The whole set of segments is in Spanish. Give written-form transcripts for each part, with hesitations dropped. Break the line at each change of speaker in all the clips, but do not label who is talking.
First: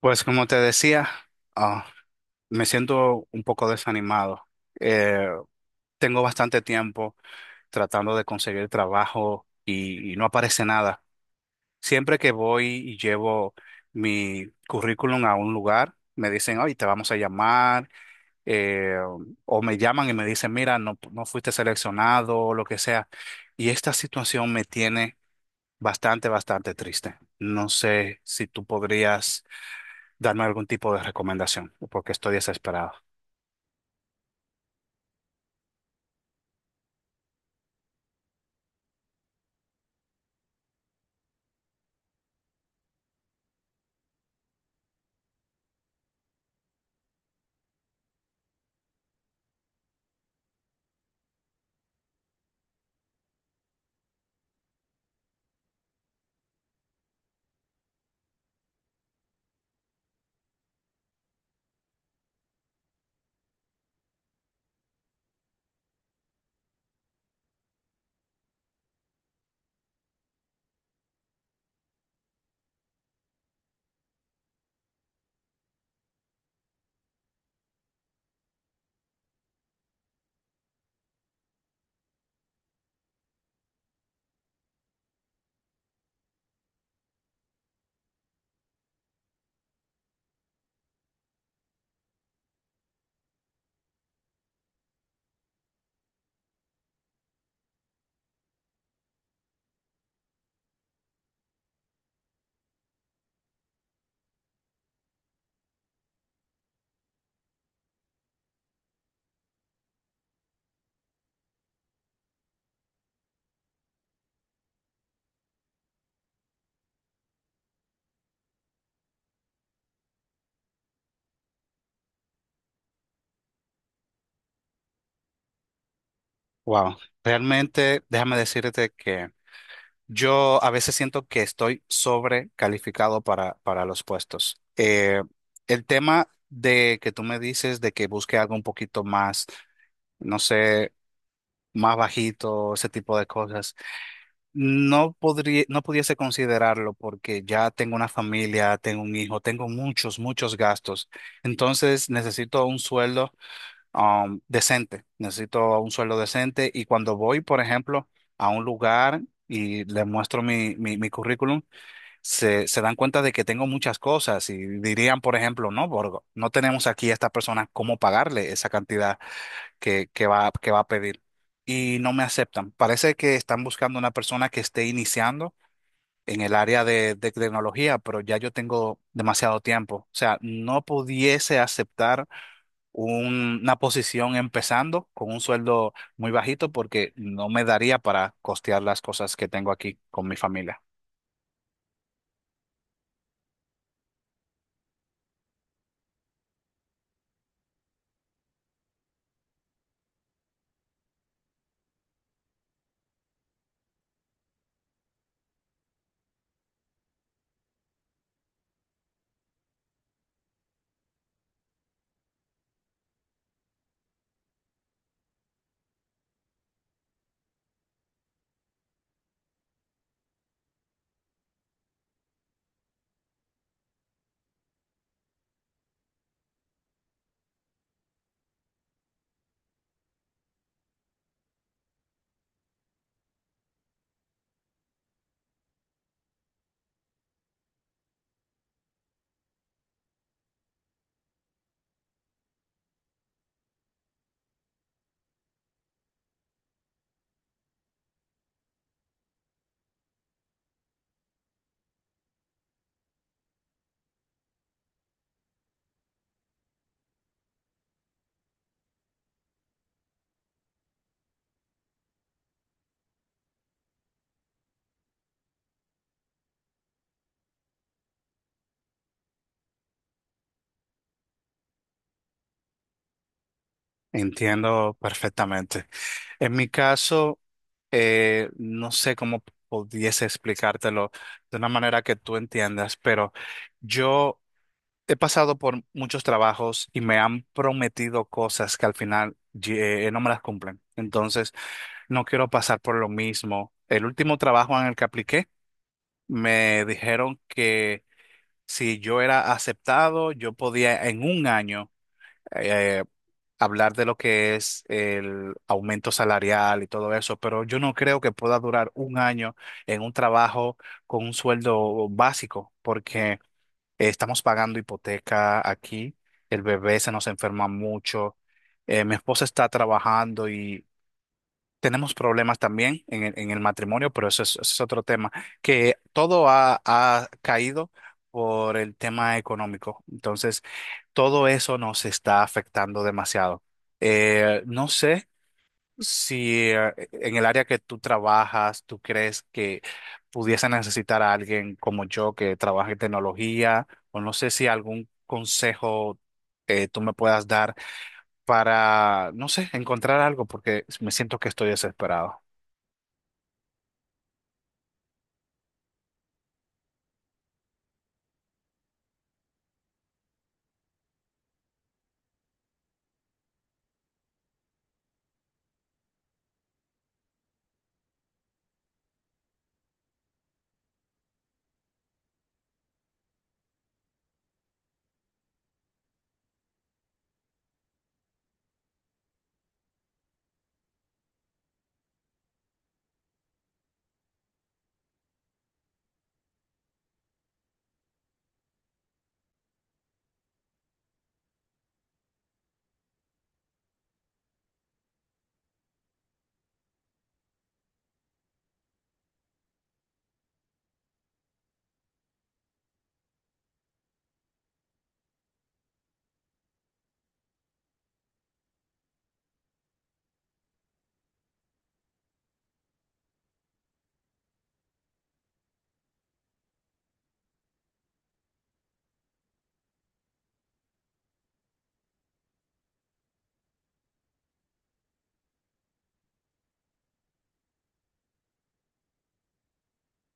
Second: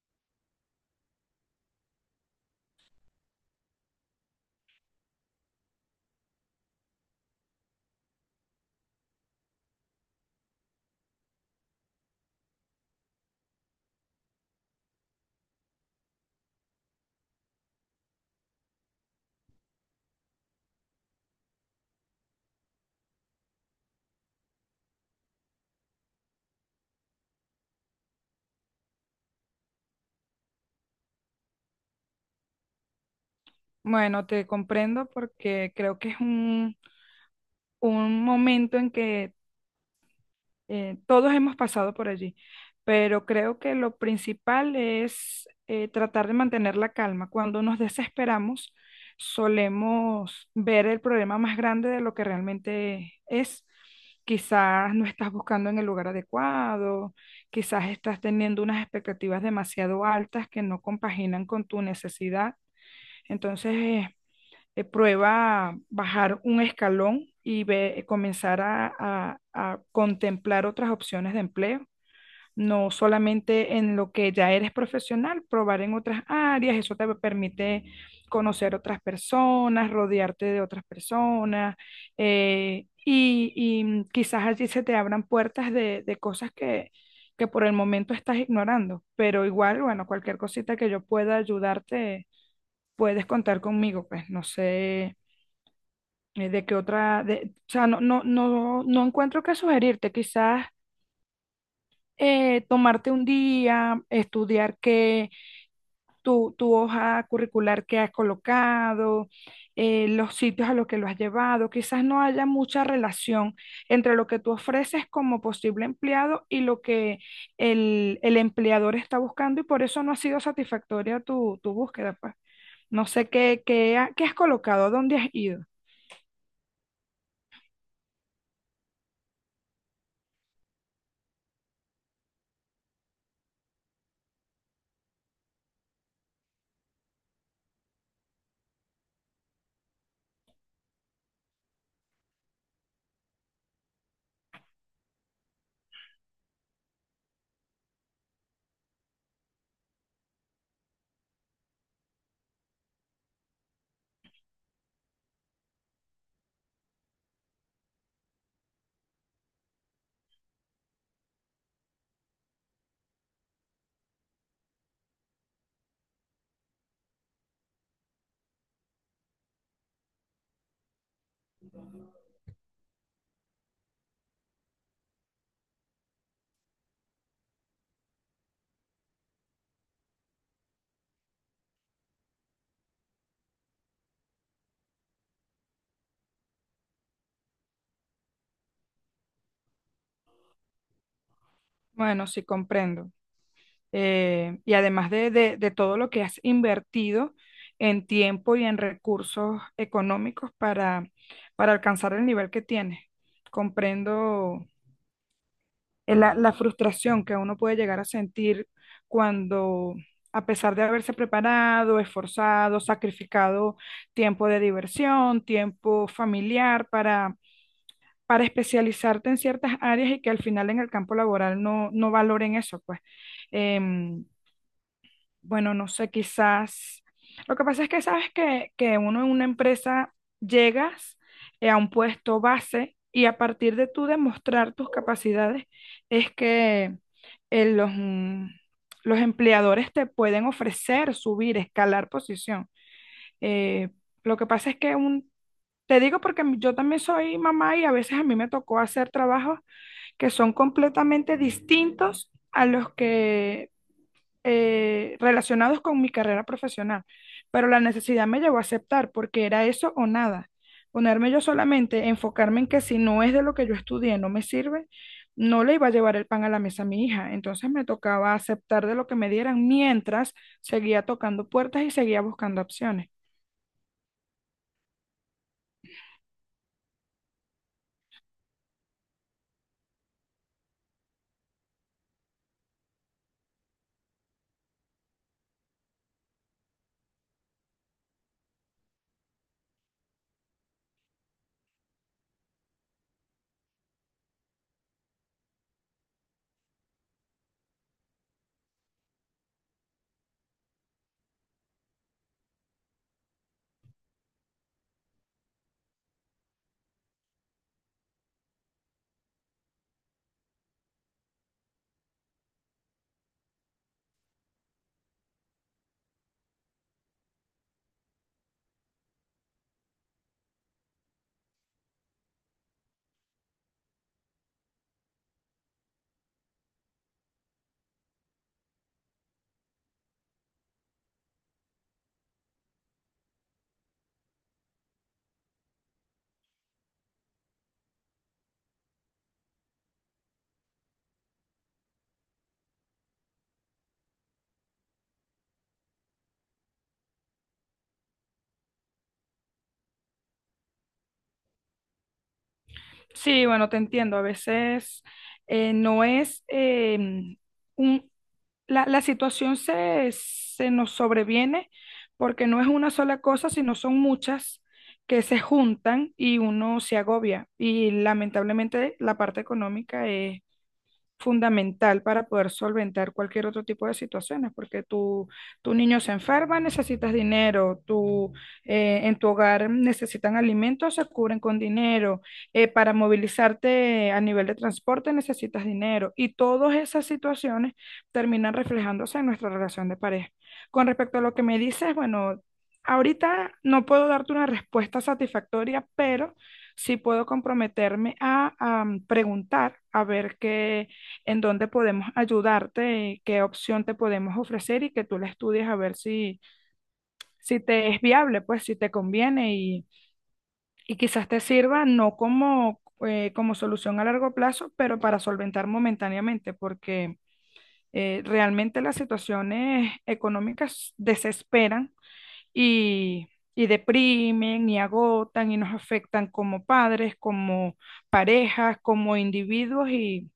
Pues como te decía, ah, me siento un poco desanimado. Eh, Tengo bastante tiempo tratando de conseguir trabajo y no aparece nada. Siempre que voy y llevo mi currículum a un lugar, me dicen, oye, te vamos a llamar, eh, o me llaman y me dicen, mira, no, no fuiste seleccionado o lo que sea. Y esta situación me tiene bastante triste. No sé si tú podrías darme algún tipo de recomendación, porque estoy desesperado.
Bueno, te comprendo porque creo que es un momento en que todos hemos pasado por allí, pero creo que lo principal es tratar de mantener la calma. Cuando nos desesperamos, solemos ver el problema más grande de lo que realmente es. Quizás no estás buscando en el lugar adecuado, quizás estás teniendo unas expectativas demasiado altas que no compaginan con tu necesidad. Entonces, prueba bajar un escalón y comenzar a contemplar otras opciones de empleo. No solamente en lo que ya eres profesional, probar en otras áreas, eso te permite conocer otras personas, rodearte de otras personas, y quizás allí se te abran puertas de cosas que por el momento estás ignorando, pero igual, bueno, cualquier cosita que yo pueda ayudarte, puedes contar conmigo, pues no sé. De que otra, de, o sea, no encuentro qué sugerirte. Quizás tomarte un día, estudiar qué, tu hoja curricular que has colocado, los sitios a los que lo has llevado. Quizás no haya mucha relación entre lo que tú ofreces como posible empleado y lo que el empleador está buscando y por eso no ha sido satisfactoria tu búsqueda, pues. No sé qué has colocado, dónde has ido.
Wow, realmente déjame decirte que yo a veces siento que estoy sobrecalificado para los puestos. El tema de que tú me dices de que busque algo un poquito más, no sé, más bajito, ese tipo de cosas, no podría, no pudiese considerarlo porque ya tengo una familia, tengo un hijo, tengo muchos gastos. Entonces necesito un sueldo decente, necesito un sueldo decente y cuando voy, por ejemplo, a un lugar y le muestro mi currículum, se dan cuenta de que tengo muchas cosas y dirían, por ejemplo, no, Borgo, no tenemos aquí a esta persona cómo pagarle esa cantidad que va a pedir y no me aceptan. Parece que están buscando una persona que esté iniciando en el área de tecnología, pero ya yo tengo demasiado tiempo. O sea, no pudiese aceptar una posición empezando con un sueldo muy bajito porque no me daría para costear las cosas que tengo aquí con mi familia.
Bueno, sí, comprendo. Y además de, de todo lo que has invertido en tiempo y en recursos económicos para alcanzar el nivel que tienes. Comprendo la frustración que uno puede llegar a sentir cuando, a pesar de haberse preparado, esforzado, sacrificado tiempo de diversión, tiempo familiar para especializarte en ciertas áreas y que al final en el campo laboral no, no valoren eso, pues. Em, bueno, no sé, quizás. Lo que pasa es que sabes que uno en una empresa llegas a un puesto base y a partir de tú demostrar tus capacidades es que eh, los, mm, los empleadores te pueden ofrecer subir, escalar posición. Eh, lo que pasa es que un, te digo porque yo también soy mamá y a veces a mí me tocó hacer trabajos que son completamente distintos a los que relacionados con mi carrera profesional, pero la necesidad me llevó a aceptar porque era eso o nada. Ponerme yo solamente, enfocarme en que si no es de lo que yo estudié, no me sirve, no le iba a llevar el pan a la mesa a mi hija. Entonces me tocaba aceptar de lo que me dieran mientras seguía tocando puertas y seguía buscando opciones.
Entiendo perfectamente. En mi caso, no sé cómo pudiese explicártelo de una manera que tú entiendas, pero yo he pasado por muchos trabajos y me han prometido cosas que al final no me las cumplen. Entonces, no quiero pasar por lo mismo. El último trabajo en el que apliqué me dijeron que si yo era aceptado, yo podía en un año eh, hablar de lo que es el aumento salarial y todo eso, pero yo no creo que pueda durar un año en un trabajo con un sueldo básico, porque estamos pagando hipoteca aquí, el bebé se nos enferma mucho, mi esposa está trabajando, tenemos problemas también en el matrimonio, pero eso es otro tema, que todo ha caído por el tema económico. Entonces, todo eso nos está afectando demasiado. No sé si en el área que tú trabajas, tú crees que pudiese necesitar a alguien como yo que trabaje en tecnología, o no sé si algún consejo tú me puedas dar para, no sé, encontrar algo, porque me siento que estoy desesperado.
Sí, bueno, te entiendo. A veces no es un. La situación se nos sobreviene porque no es una sola cosa, sino son muchas que se juntan y uno se agobia. Y lamentablemente la parte económica es fundamental para poder solventar cualquier otro tipo de situaciones, porque tu niño se enferma, necesitas dinero, tu, en tu hogar necesitan alimentos, se cubren con dinero, para movilizarte a nivel de transporte necesitas dinero y todas esas situaciones terminan reflejándose en nuestra relación de pareja. Con respecto a lo que me dices, bueno, ahorita no puedo darte una respuesta satisfactoria, pero sí puedo comprometerme a preguntar, a ver qué, en dónde podemos ayudarte, qué opción te podemos ofrecer y que tú la estudies a ver si, si te es viable, pues si te conviene y quizás te sirva no como, como solución a largo plazo, pero para solventar momentáneamente, porque realmente las situaciones económicas desesperan y, y deprimen y agotan y nos afectan como padres, como parejas, como individuos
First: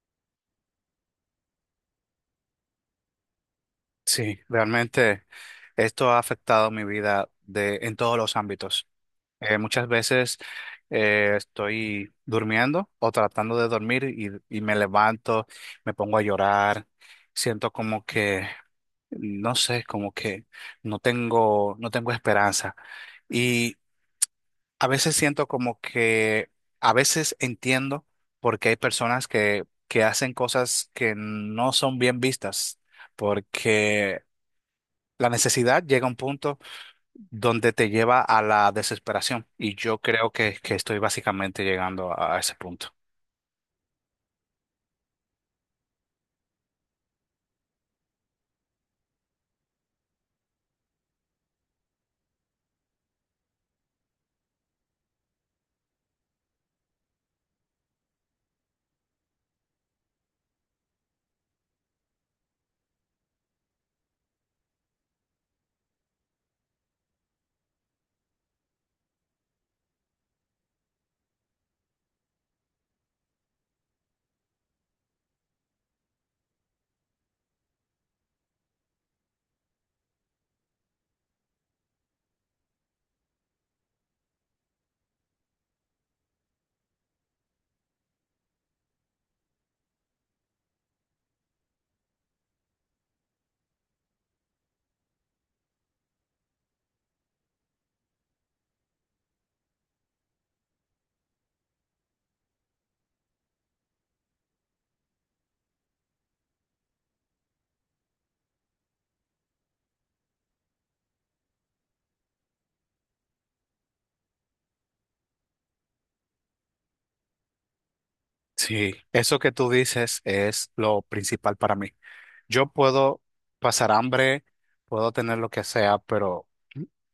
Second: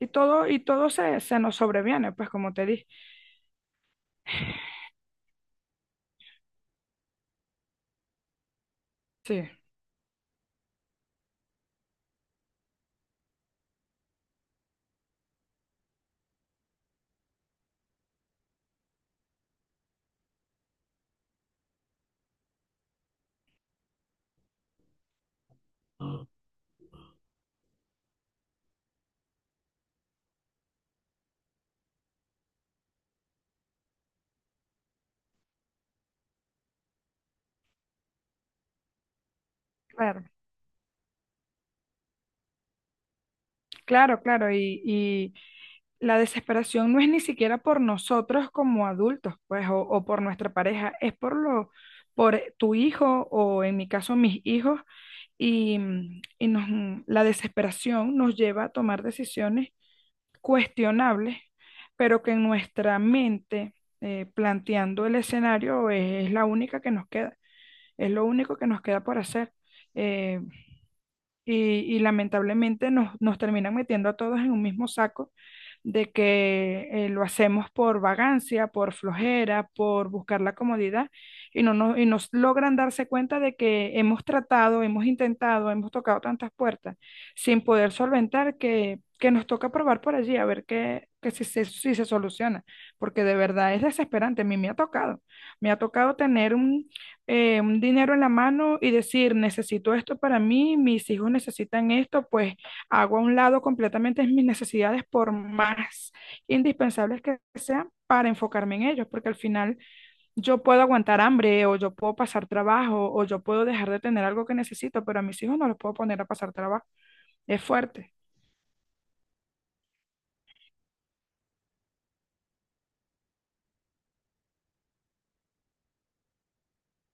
y todo se nos sobreviene, pues como te dije.
Sí, realmente esto ha afectado mi vida de, en todos los ámbitos.
Sí,
Muchas veces estoy durmiendo o tratando de dormir y me levanto, me pongo a llorar, siento como que, no sé, como que no tengo esperanza. Y a veces siento como que, a veces entiendo porque hay personas que hacen cosas que no son bien vistas, porque la necesidad llega a un punto donde te lleva a la desesperación y yo
claro,
creo que estoy básicamente llegando a ese punto.
claro, claro. Y la desesperación no es ni siquiera por nosotros como adultos, pues, o por nuestra pareja, es por lo, por tu hijo o en mi caso mis hijos. Y la desesperación nos lleva a tomar decisiones cuestionables, pero que en nuestra mente, planteando el escenario, es la única que nos queda, es lo único que nos queda por hacer. Eh, y, y lamentablemente nos, nos terminan metiendo a todos en un mismo saco de que lo hacemos por vagancia, por flojera, por buscar la comodidad y no nos, y nos logran darse cuenta de que hemos tratado, hemos intentado, hemos tocado tantas puertas sin poder solventar que nos toca probar por allí a ver qué, que si se, si se soluciona, porque de verdad es desesperante. A mí me ha tocado tener un dinero en la mano y decir, necesito esto para mí, mis hijos necesitan esto, pues hago a un lado completamente mis necesidades por más indispensables que sean para enfocarme en ellos, porque al final yo puedo aguantar hambre o yo puedo pasar trabajo o yo puedo dejar de tener algo que necesito, pero a mis hijos no los puedo poner a pasar trabajo. Es fuerte.
Sí, eso que tú dices es lo principal para mí. Yo puedo pasar hambre, puedo tener lo que sea, pero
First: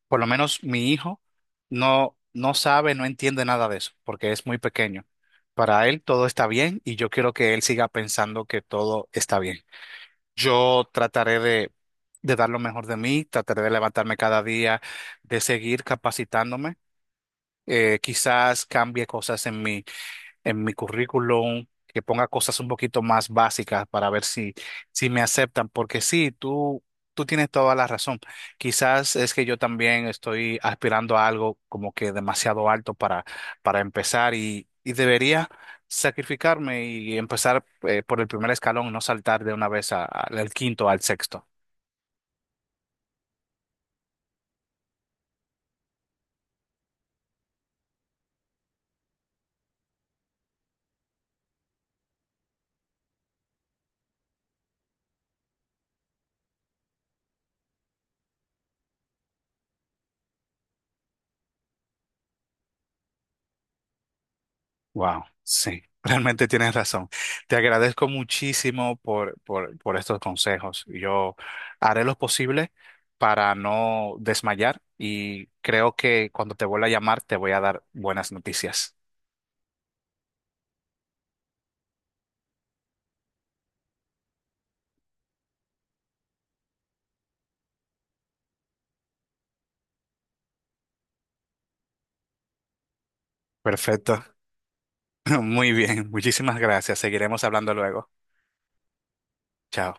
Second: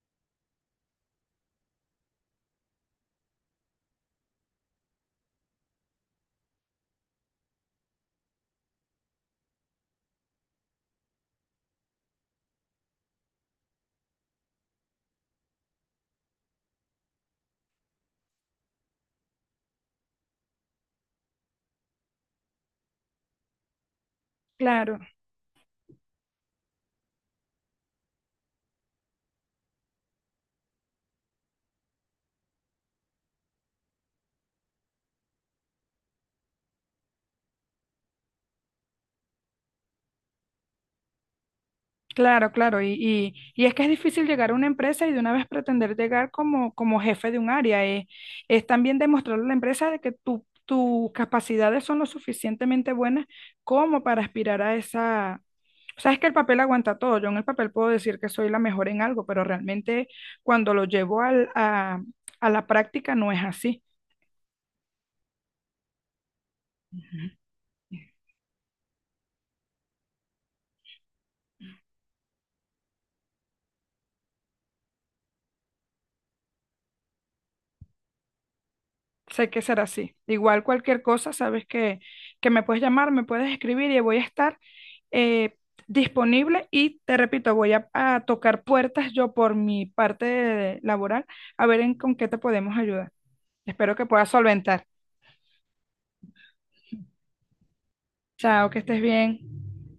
por lo menos mi hijo no sabe, no entiende nada de eso, porque es muy pequeño. Para él todo está bien y yo quiero que él siga pensando que todo está bien. Yo trataré de dar lo mejor de mí, trataré de levantarme cada día, de seguir capacitándome. Quizás cambie cosas en mí, en mi currículum, que ponga cosas un poquito más básicas para ver si,
Claro.
si me aceptan, porque sí, tú tienes toda la razón. Quizás es que yo también estoy aspirando a algo como que demasiado alto para empezar y debería sacrificarme y empezar por el primer escalón, no saltar de una vez al quinto, al sexto.
Claro, claro, y es que es difícil llegar a una empresa y de una vez pretender llegar como, como jefe de un área. Es también demostrarle a la empresa de que tus capacidades son lo suficientemente buenas como para aspirar a esa... O sea, es que el papel aguanta todo. Yo en el papel puedo decir que soy la mejor en algo, pero realmente cuando lo llevo a la práctica no es así.
Wow, sí, realmente tienes razón.
Ujú.
Te agradezco muchísimo por estos consejos. Yo haré lo posible para no desmayar y creo que cuando te vuelva a llamar te voy a dar buenas noticias.
Sé que será así. Igual cualquier cosa, sabes que me puedes llamar, me puedes escribir y voy a estar eh, disponible y te repito, voy a tocar puertas yo por mi parte laboral a ver en con qué te podemos ayudar. Espero que
Perfecto.
puedas solventar.
Muy bien, muchísimas gracias. Seguiremos hablando luego.
Chao, que estés bien.
Chao.